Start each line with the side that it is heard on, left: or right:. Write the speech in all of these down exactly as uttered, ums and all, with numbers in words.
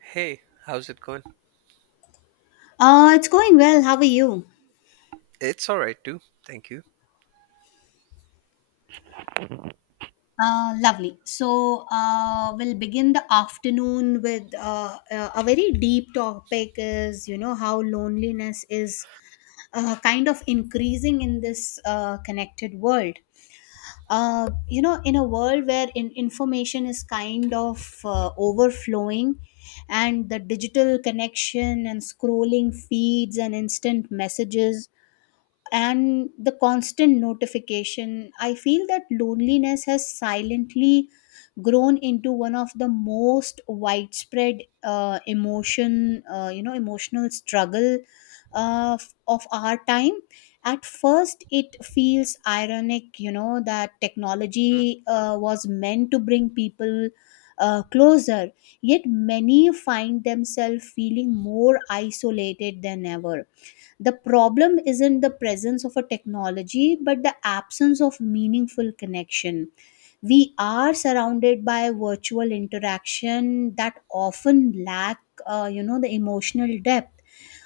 right: Hey, how's it going?
left: Uh, it's going well. How are you?
right: It's all right too. Thank you.
left: Uh, lovely. So, uh, we'll begin the afternoon with uh, uh, a very deep topic is, you know, how loneliness is uh, kind of increasing in this uh, connected world. Uh, you know, in a world where in- information is kind of uh, overflowing and the digital connection and scrolling feeds and instant messages and the constant notification, I feel that loneliness has silently grown into one of the most widespread uh, emotion, uh, you know, emotional struggle uh, f- of our time. At first, it feels ironic, you know, that
right: Mm.
left: technology uh, was meant to bring people uh, closer, yet many find themselves feeling more isolated than ever. The problem isn't the presence of a technology, but the absence of meaningful connection. We are surrounded by virtual interaction that often lack, uh, you know, the emotional depth.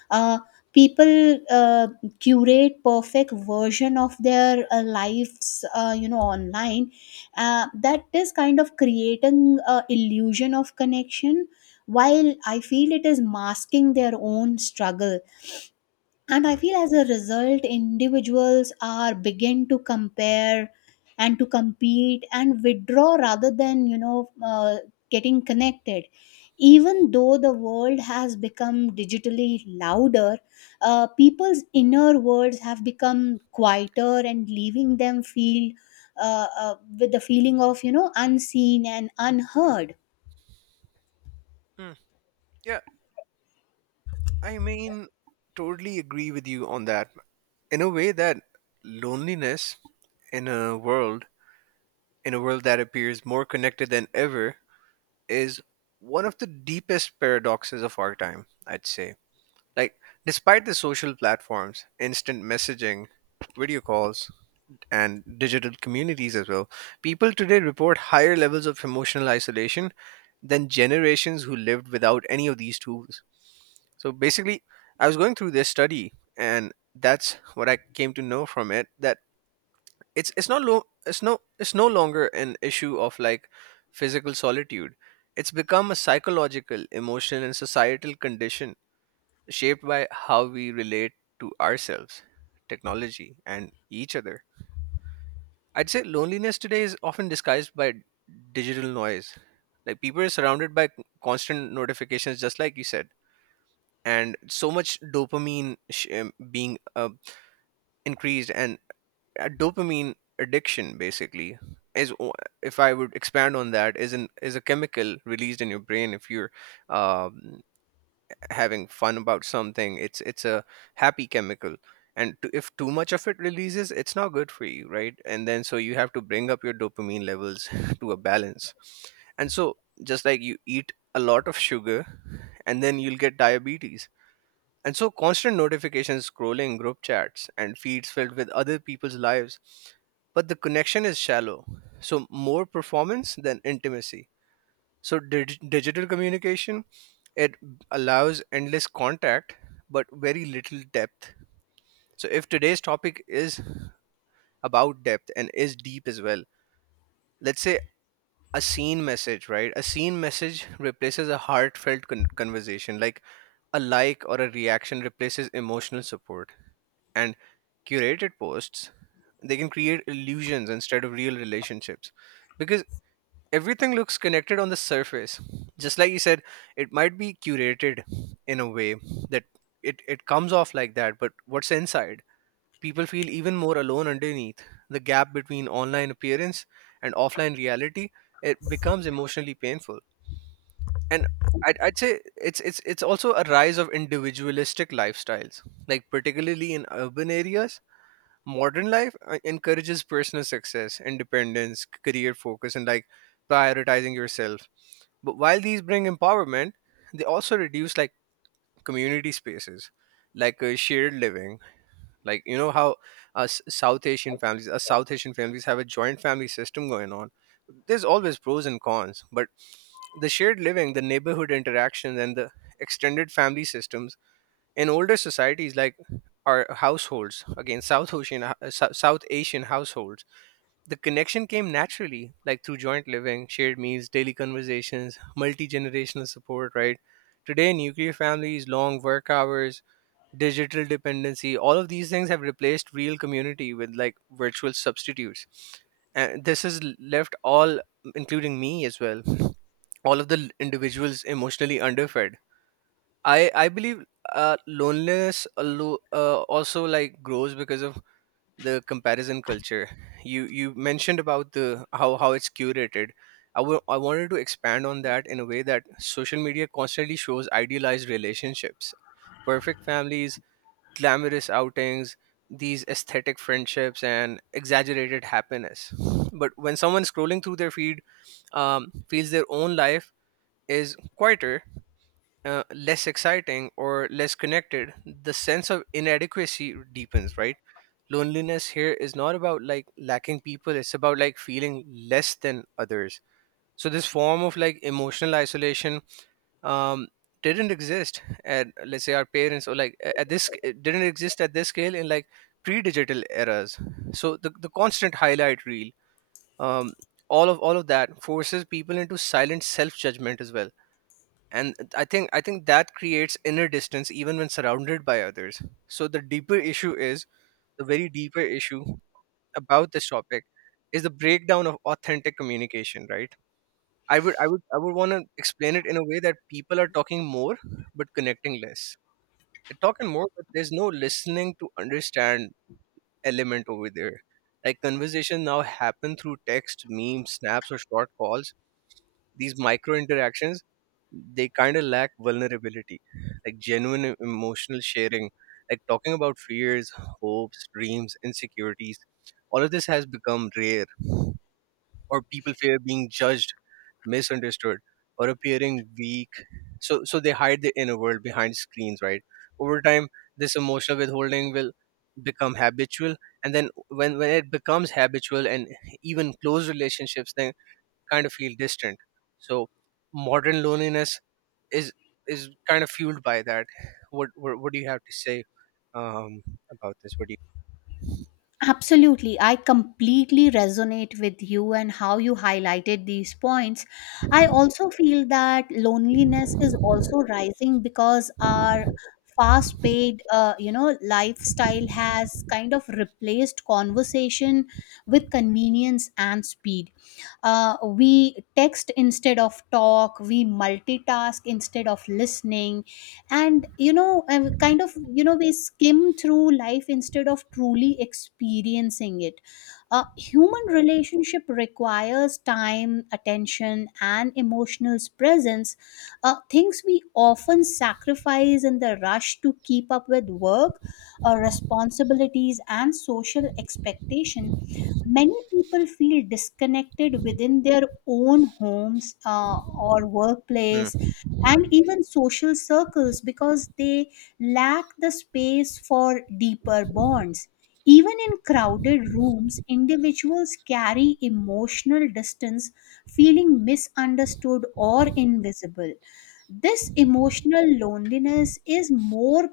left: Uh, People uh, curate perfect version of their uh, lives, uh, you know, online. Uh, that is kind of creating a illusion of connection, while I feel it is masking their own struggle, and I
right: Mm.
left: feel as a result individuals are begin to compare and to compete and withdraw rather than you know uh, getting connected. Even though the world has become digitally louder, uh, people's inner worlds have become quieter and leaving them feel uh, uh, with the feeling of you know unseen and unheard.
right: Mm. Yeah, I mean, totally agree with you on that. In a way that loneliness in a world, in a world that appears more connected than ever, is one of the deepest paradoxes of our time, I'd say. Like, despite the social platforms, instant messaging, video calls, and digital communities as well, people today report higher levels of emotional isolation than generations who lived without any of these tools. So basically, I was going through this study, and that's what I came to know from it that it's it's not lo- it's no it's no longer an issue of like physical solitude. It's become a psychological, emotional, and societal condition shaped by how we relate to ourselves, technology, and each other. I'd say loneliness today is often disguised by digital noise. Like people are surrounded by constant notifications, just like you said, and so much dopamine sh- um, being uh, increased, and a dopamine addiction basically is, o- if I would expand on that, is an is a chemical released in your brain if you're um having fun about something. It's it's a happy chemical, and t- if too much of it releases, it's not good for you, right? And then so you have to bring up your dopamine levels to a balance. And so, just like you eat a lot of sugar and then you'll get diabetes, and so constant notifications, scrolling, group chats, and feeds filled with other people's lives, but the connection is shallow, so more performance than intimacy. So dig- digital communication, it allows endless contact, but very little depth. So, if today's topic is about depth and is deep as well, let's say a scene message, right? A scene message replaces a heartfelt con- conversation, like a like or a reaction replaces emotional support. And curated posts, they can create illusions instead of real relationships. Because everything looks connected on the surface, just like you said, it might be curated in a way that it, it comes off like that, but what's inside, people feel even more alone underneath. The gap between online appearance and offline reality, it becomes emotionally painful. And I'd, I'd say it's it's it's also a rise of individualistic lifestyles, like particularly in urban areas. Modern life uh, encourages personal success, independence, career focus, and like prioritizing yourself. But while these bring empowerment, they also reduce like community spaces, like uh, shared living. Like you know how us South Asian families, us South Asian families have a joint family system going on. There's always pros and cons, but the shared living, the neighborhood interactions, and the extended family systems in older societies, like our households, again, South Asian South Asian households, the connection came naturally, like through joint living, shared meals, daily conversations, multi generational support, right? Today, nuclear families, long work hours, digital dependency, all of these things have replaced real community with like virtual substitutes. And this has left all, including me as well, all of the individuals emotionally underfed. I, I believe uh, loneliness alo- uh, also like grows because of the comparison culture. You you mentioned about the how how it's curated. I wa- I wanted to expand on that in a way that social media constantly shows idealized relationships, perfect families, glamorous outings, these aesthetic friendships, and exaggerated happiness. But when someone scrolling through their feed um, feels their own life is quieter, uh, less exciting, or less connected, the sense of inadequacy deepens, right? Loneliness here is not about like lacking people, it's about like feeling less than others. So this form of like emotional isolation um didn't exist at, let's say, our parents, or like a- at this, it didn't exist at this scale in like pre-digital eras. So the, the constant highlight reel, um all of all of that forces people into silent self-judgment as well. And i think i think that creates inner distance even when surrounded by others. So the deeper issue is the very deeper issue about this topic is the breakdown of authentic communication, right? I would I would I would want to explain it in a way that people are talking more but connecting less. They're talking more, but there's no listening to understand element over there. Like conversation now happen through text, memes, snaps, or short calls. These micro interactions, they kind of lack vulnerability, like genuine e- emotional sharing, like talking about fears, hopes, dreams, insecurities. All of this has become rare, or people fear being judged, misunderstood, or appearing weak. So so they hide the inner world behind screens, right? Over time, this emotional withholding will become habitual, and then when when it becomes habitual, and even close relationships then kind of feel distant. So modern loneliness is is kind of fueled by that. What what, what do you have to say um, about this? What do you?
left: Absolutely. I completely resonate with you and how you highlighted these points. I also feel that loneliness is also rising because our fast paid uh, you know lifestyle has kind of replaced conversation with convenience and speed. Uh, we text instead of talk. We multitask instead of listening, and you know uh, kind of you know we skim through life instead of truly experiencing it. A human relationship requires time, attention and emotional presence, uh, things we often sacrifice in the rush to keep up with work, uh, responsibilities and social expectation. Many people feel disconnected within their own homes, uh, or workplace
right: Mm.
left: and even social circles because they lack the space for deeper bonds. Even in crowded rooms, individuals carry emotional distance, feeling misunderstood or invisible. This emotional loneliness is more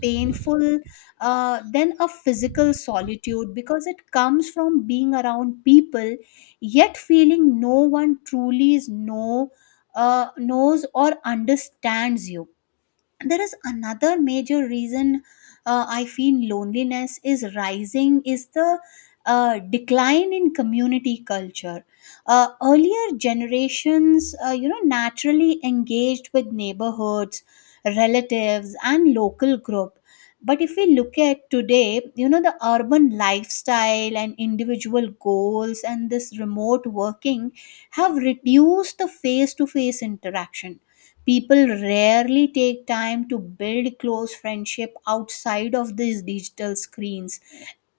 left: painful uh, than a physical solitude because it comes from being around people yet feeling no one truly is know uh, knows or understands you. There is another major reason uh, I feel loneliness is rising is the uh, decline in community culture. Uh, earlier generations uh, you know naturally engaged with neighborhoods, relatives and local group. But if we look at today, you know, the urban lifestyle and individual goals and this remote working have reduced the face to face interaction. People rarely take time to build close friendship outside of these digital screens.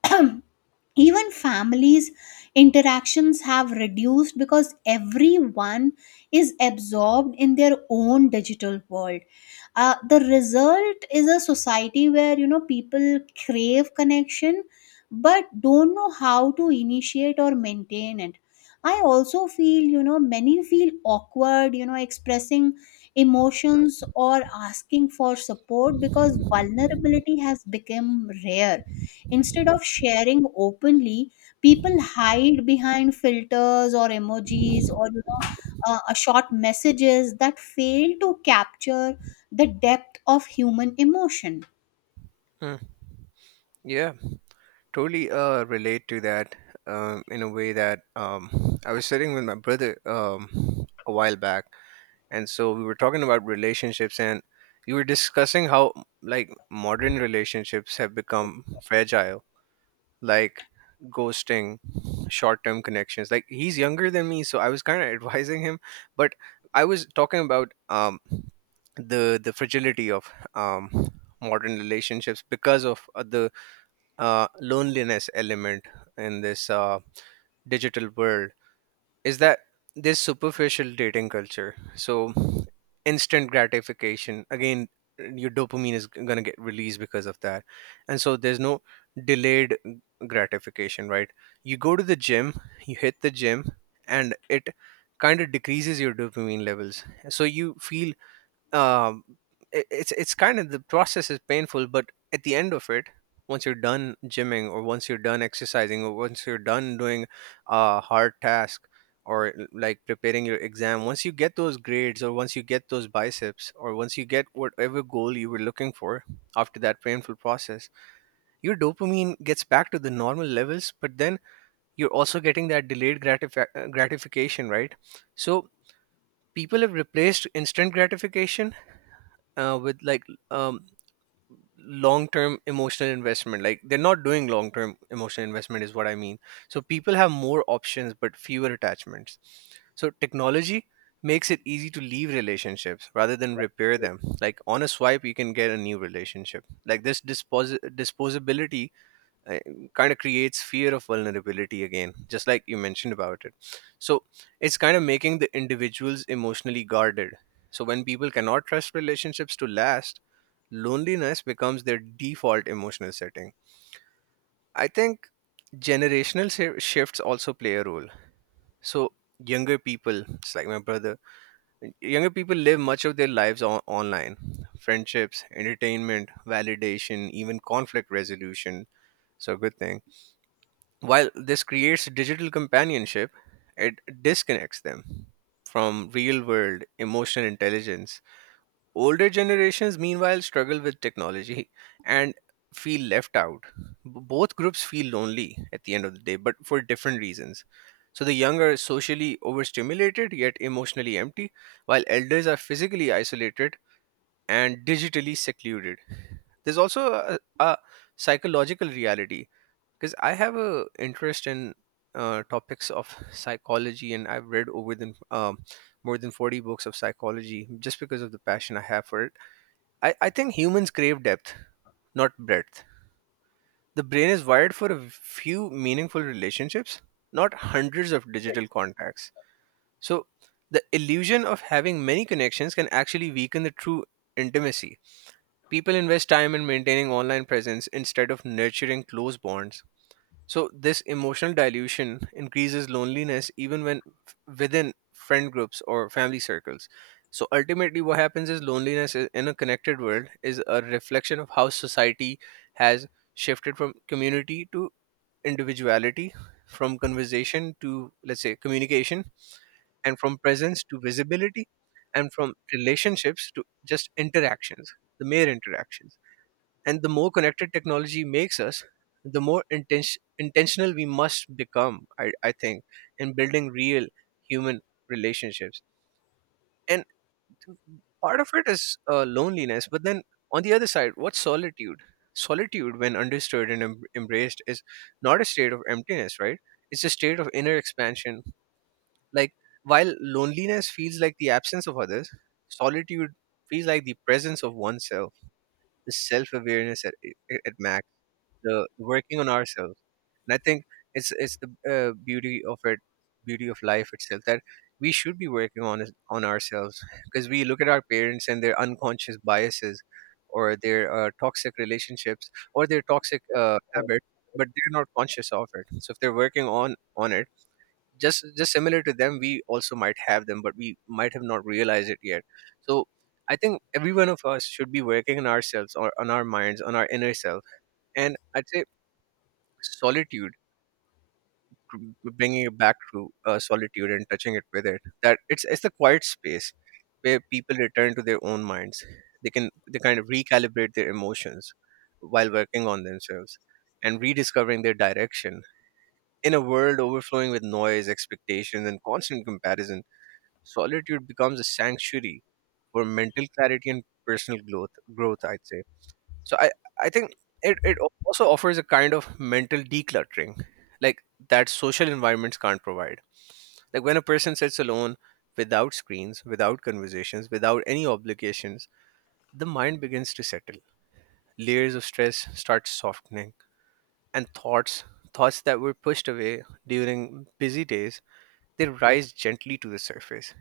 left: Even families interactions have reduced because everyone is absorbed in their own digital world. Uh, the result is a society where you know people crave connection but don't know how to initiate or maintain it. I also feel you know many feel awkward you know expressing emotions or asking for support because vulnerability has become rare. Instead of sharing openly, people hide behind filters or emojis or you know uh, a short messages that fail to capture the depth of human emotion.
right: Mm. Yeah. Totally uh, relate to that, um, in a way that, um, I was sitting with my brother, um, a while back, and so we were talking about relationships, and you were discussing how like modern relationships have become fragile, like ghosting, short-term connections. Like he's younger than me, so I was kind of advising him. But I was talking about, um, the the fragility of, um, modern relationships, because of uh, the uh, loneliness element in this uh, digital world, is that this superficial dating culture, so instant gratification again. Your dopamine is going to get released because of that, and so there's no delayed gratification, right? You go to the gym, you hit the gym, and it kind of decreases your dopamine levels. So you feel, um, it, it's it's kind of, the process is painful, but at the end of it, once you're done gymming, or once you're done exercising, or once you're done doing a hard task, or l- like preparing your exam, once you get those grades, or once you get those biceps, or once you get whatever goal you were looking for, after that painful process, your dopamine gets back to the normal levels. But then you're also getting that delayed gratifi- uh, gratification, right? So people have replaced instant gratification uh, with like, um, long term emotional investment. Like they're not doing long term emotional investment is what I mean. So people have more options but fewer attachments. So technology makes it easy to leave relationships rather than repair them. Like on a swipe, you can get a new relationship. Like this dispos- disposability, uh, kind of creates fear of vulnerability, again, just like you mentioned about it. So it's kind of making the individuals emotionally guarded. So when people cannot trust relationships to last, loneliness becomes their default emotional setting. I think generational shi- shifts also play a role. So younger people, it's like my brother, younger people live much of their lives on- online: friendships, entertainment, validation, even conflict resolution. So a good thing. While this creates digital companionship, it disconnects them from real world emotional intelligence. Older generations, meanwhile, struggle with technology and feel left out. B- Both groups feel lonely at the end of the day, but for different reasons. So the young are socially overstimulated yet emotionally empty, while elders are physically isolated and digitally secluded. There's also a, a psychological reality, because I have a interest in, uh, topics of psychology, and I've read over than um, more than forty books of psychology just because of the passion I have for it. I, I think humans crave depth, not breadth. The brain is wired for a few meaningful relationships, not hundreds of digital contacts. So the illusion of having many connections can actually weaken the true intimacy. People invest time in maintaining online presence instead of nurturing close bonds. So this emotional dilution increases loneliness even when f- within friend groups or family circles. So ultimately what happens is loneliness, i- in a connected world, is a reflection of how society has shifted from community to individuality, from conversation to, let's say, communication, and from presence to visibility, and from relationships to just interactions, the mere interactions. And the more connected technology makes us, the more inten- intentional we must become, I, I think, in building real human relationships. And part of it is uh, loneliness, but then on the other side, what's solitude? Solitude, when understood and em- embraced, is not a state of emptiness, right? It's a state of inner expansion. Like, while loneliness feels like the absence of others, solitude feels like the presence of oneself, the self awareness at, at at max, the the working on ourselves. And I think it's it's the uh, beauty of it, beauty of life itself that we should be working on is- on ourselves because we look at our parents and their unconscious biases or their uh, toxic relationships or their toxic uh, habits, but they're not conscious of it. So if they're working on on it, just just similar to them, we also might have them, but we might have not realized it yet. So I think every one of us should be working on ourselves or on our minds, on our inner self. And I'd say solitude to to bringing it back to uh, solitude and touching it with it that it's it's the quiet space where people return to their own minds. They can, they kind of recalibrate their emotions while working on themselves and rediscovering their direction in a world overflowing with noise, expectations, and constant comparison. Solitude becomes a sanctuary for mental clarity and personal growth growth I'd say. So I I think it it also offers a kind of mental decluttering, like, that social environments can't provide. Like when a person sits alone without screens, without conversations, without any obligations, the mind begins to settle. Layers of stress start softening, and thoughts thoughts that were pushed away during busy days, they rise gently to the surface.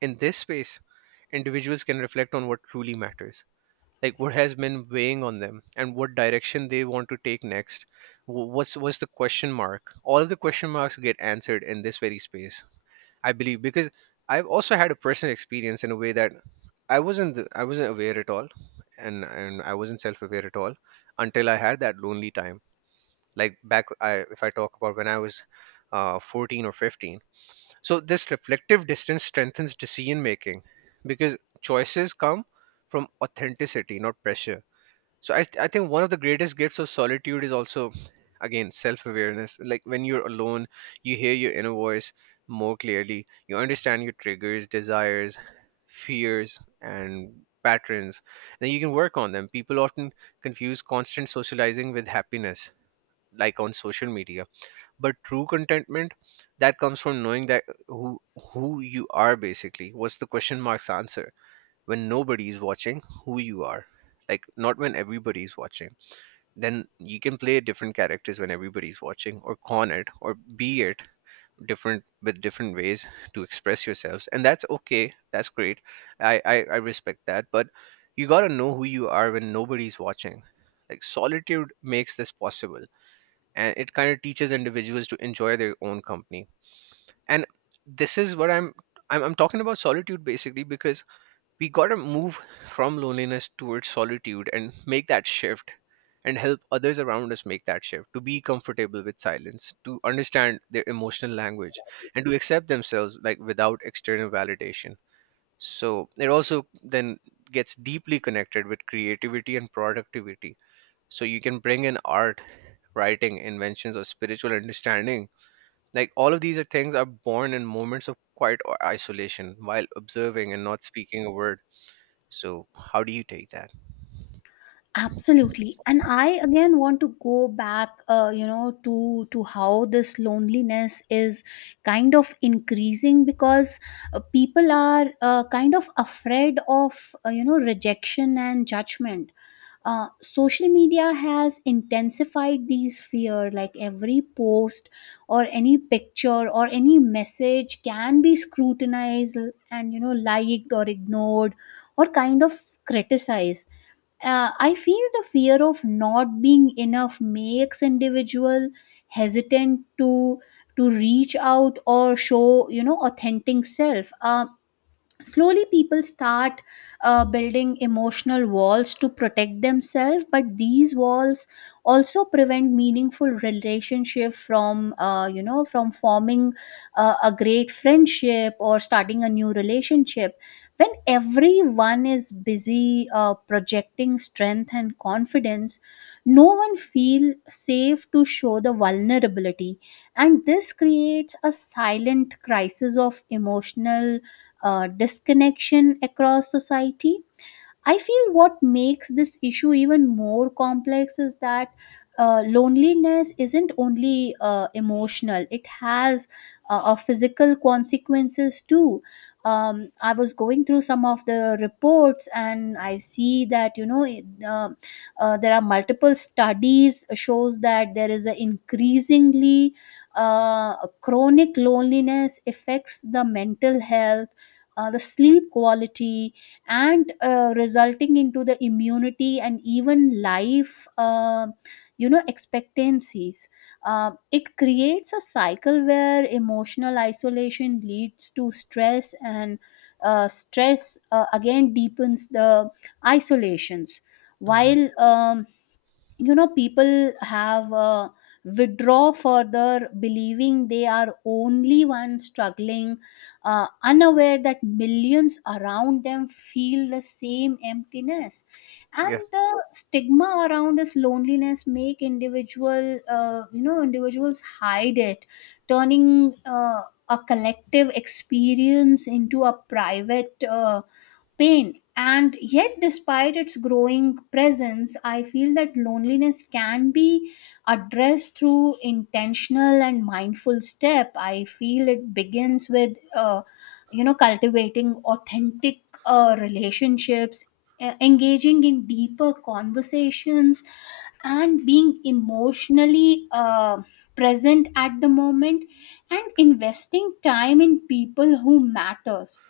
right: In this space, individuals can reflect on what truly matters, like what has been weighing on them and what direction they want to take next. Wh- what's what's the question mark, all the question marks get answered in this very space, I believe, because I've also had a personal experience in a way that i wasn't i wasn't aware at all, and and I wasn't self-aware at all until I had that lonely time. Like, back, I, if I talk about when I was uh, fourteen or fifteen. So this reflective distance strengthens decision making because choices come from authenticity, not pressure. So I, I think one of the greatest gifts of solitude is also, again, self awareness. Like when you're alone, you hear your inner voice more clearly. You understand your triggers, desires, fears, and patterns. Then you can work on them. People often confuse constant socializing with happiness, like on social media. But true contentment, that comes from knowing that who who you are, basically. What's the question mark's answer when nobody is watching? Who you are, like, not when everybody is watching. Then you can play different characters when everybody's watching, or con it or be it, different with different ways to express yourselves, and that's okay, that's great. I i, I respect that, but you gotta know who you are when nobody's watching. Like, solitude makes this possible, and it kind of teaches individuals to enjoy their own company. And this is what i'm i'm, I'm talking about solitude, basically, because we gotta move from loneliness towards solitude and make that shift, and help others around us make that shift to be comfortable with silence, to understand their emotional language, and to accept themselves, like, without external validation. So it also then gets deeply connected with creativity and productivity. So you can bring in art, writing, inventions, or spiritual understanding. Like, all of these are things are born in moments of quiet or isolation while observing and not speaking a word. So how do you take that?
left: Absolutely, and I again want to go back uh, you know to to how this loneliness is kind of increasing because uh, people are uh, kind of afraid of uh, you know rejection and judgment. Uh, social media has intensified these fear, like every post or any picture or any message can be scrutinized and you know liked or ignored or kind of criticized. uh, I feel the fear of not being enough makes individual hesitant to to reach out or show you know authentic self. Uh, slowly people start uh, building emotional walls to protect themselves, but these walls also prevent meaningful relationship from uh, you know from forming uh, a great friendship or starting a new relationship. When everyone is busy uh, projecting strength and confidence, no one feel safe to show the vulnerability, and this creates a silent crisis of emotional uh, disconnection across society. I feel what makes this issue even more complex is that uh, loneliness isn't only uh, emotional, it has uh, uh, physical consequences too. Um, I was going through some of the reports and I see that, you know, it, um uh, there are multiple studies shows that there is a increasingly uh, chronic loneliness affects the mental health, uh, the sleep quality, and uh, resulting into the immunity and even life uh, you know expectancies. Uh, it creates a cycle where emotional isolation leads to stress and uh, stress uh, again deepens the isolations,
right: Hmm.
left: while um, you know people have uh, withdraw further believing they are only one struggling, uh, unaware that millions around them feel the same emptiness,
right: Yeah.
left: and the stigma around this loneliness make individual uh, you know individuals hide it, turning uh, a collective experience into a private uh, pain. And yet, despite its growing presence, I feel that loneliness can be addressed through intentional and mindful step. I feel it begins with, uh, you know, cultivating authentic uh, relationships, e- engaging in deeper conversations, and being emotionally uh, present at the moment, and investing time in people who matters.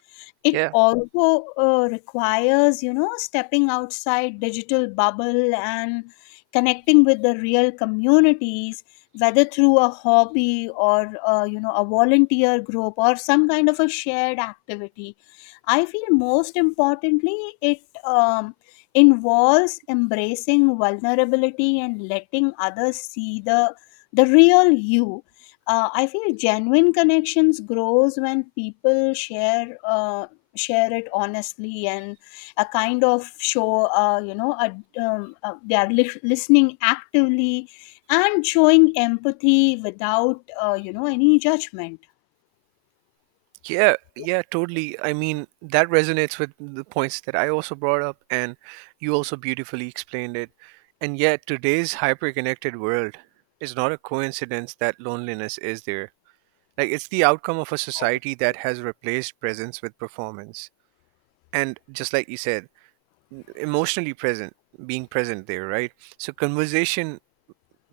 left: It
right: Yeah.
left: also uh, requires you know stepping outside digital bubble and connecting with the real communities, whether through a hobby or uh, you know a volunteer group or some kind of a shared activity. I feel most importantly it um, involves embracing vulnerability and letting others see the the real you. uh, I feel genuine connections grows when people share uh, share it honestly and a kind of show uh, you know a, um, uh, they are lis- listening actively and showing empathy without uh, you know any judgment.
right: Yeah. Yeah. Totally. I mean, that resonates with the points that I also brought up, and you also beautifully explained it. And yet, today's hyper connected world, is not a coincidence that loneliness is there. Like, it's the outcome of a society that has replaced presence with performance. And just like you said, emotionally present, being present there, right? So, conversation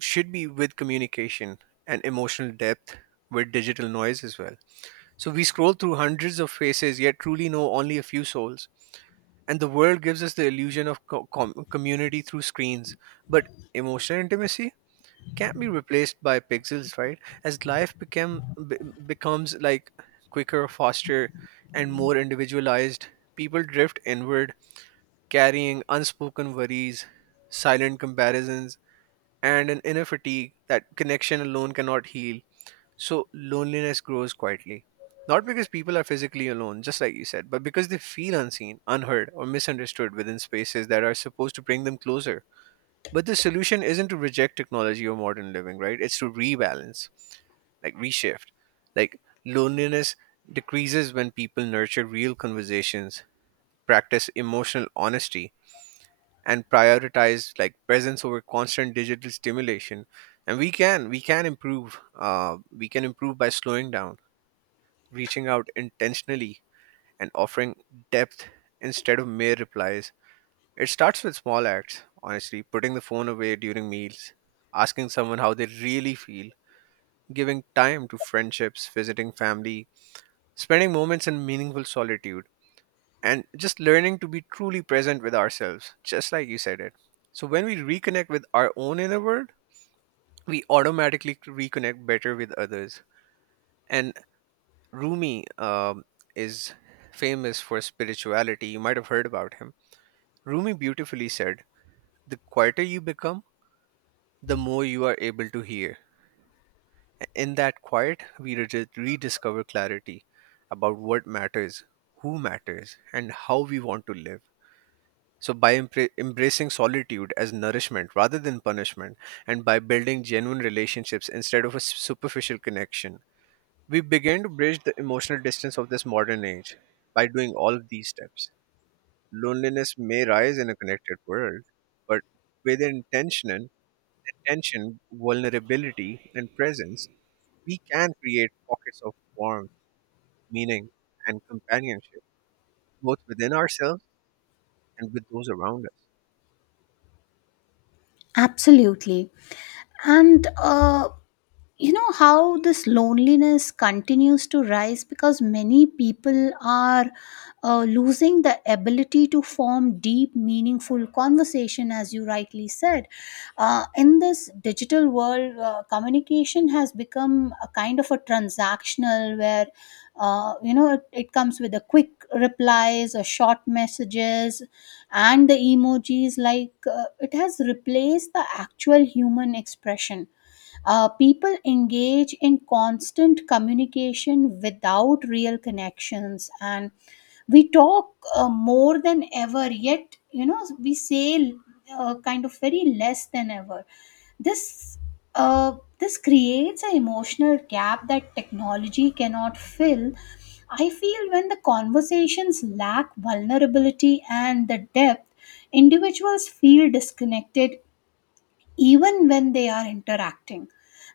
right: should be with communication and emotional depth with digital noise as well. So we scroll through hundreds of faces, yet truly know only a few souls. And the world gives us the illusion of co- com- community through screens, but emotional intimacy can't be replaced by pixels, right? As life become be- becomes, like, quicker, faster, and more individualized, people drift inward, carrying unspoken worries, silent comparisons, and an inner fatigue that connection alone cannot heal. So loneliness grows quietly. Not because people are physically alone, just like you said, but because they feel unseen, unheard, or misunderstood within spaces that are supposed to bring them closer. But the solution isn't to reject technology or modern living, right? It's to rebalance, like, reshift. Like, loneliness decreases when people nurture real conversations, practice emotional honesty, and prioritize, like, presence over constant digital stimulation. And we can we can improve, uh, we can improve by slowing down, reaching out intentionally, and offering depth instead of mere replies. It starts with small acts, honestly, putting the phone away during meals, asking someone how they really feel, giving time to friendships, visiting family, spending moments in meaningful solitude, and just learning to be truly present with ourselves, just like you said it. So when we reconnect with our own inner world, we automatically reconnect better with others. And Rumi um, is famous for spirituality. You might have heard about him. Rumi beautifully said, "The quieter you become, the more you are able to hear." In that quiet, we re- rediscover clarity about what matters, who matters, and how we want to live. So, by empre- embracing solitude as nourishment rather than punishment, and by building genuine relationships instead of a s- superficial connection, we begin to bridge the emotional distance of this modern age. By doing all of these steps, loneliness may rise in a connected world, but with intention, intention, vulnerability, and presence, we can create pockets of warmth, meaning, and companionship, both within ourselves and with those around
left: Absolutely. And uh, you know how this loneliness continues to rise because many people are uh, losing the ability to form deep meaningful conversation, as you rightly said. Uh, in this digital world, uh, communication has become a kind of a transactional where, uh, you know it, it comes with a quick replies or short messages, and the emojis, like uh, it has replaced the actual human expression. Uh, people engage in constant communication without real connections, and we talk uh, more than ever, yet you know we say uh, kind of very less than ever. this uh, this creates an emotional gap that technology cannot fill. I feel when the conversations lack vulnerability and the depth, individuals feel disconnected even when they are interacting.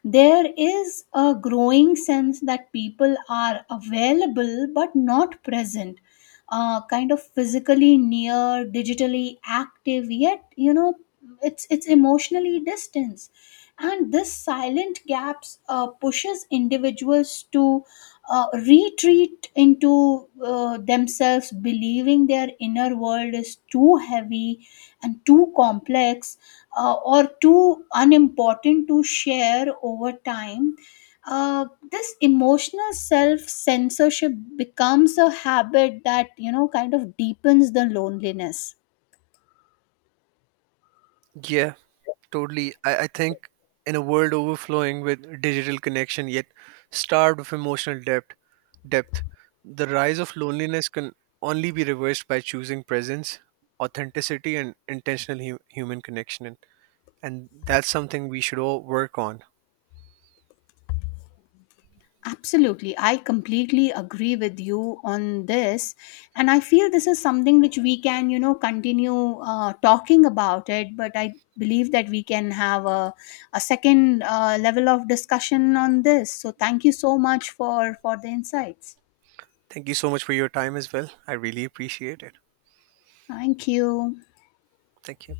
left: There is a growing sense that people are available but not present, uh, kind of physically near, digitally active, yet, you know, it's, it's emotionally distance. And this silent gaps uh, pushes individuals to uh, retreat into uh, themselves, believing their inner world is too heavy and too complex uh, or too unimportant to share. Over time, uh, this emotional self censorship becomes a habit that you know kind of deepens the loneliness.
right: us. Yeah, totally. I, I think in a world overflowing with digital connection yet starved of emotional depth, depth, the rise of loneliness can only be reversed by choosing presence, authenticity, and intentional hu- human connection. And, and that's something we should all work on.
left: Absolutely, I completely agree with you on this, and I feel this is something which we can you know continue uh, talking about it. But I believe that we can have a, a second uh, level of discussion on this. So thank you so much for for the insights.
right: Thank you so much for your time as well. I really appreciate it.
left: Thank you.
right: Thank you.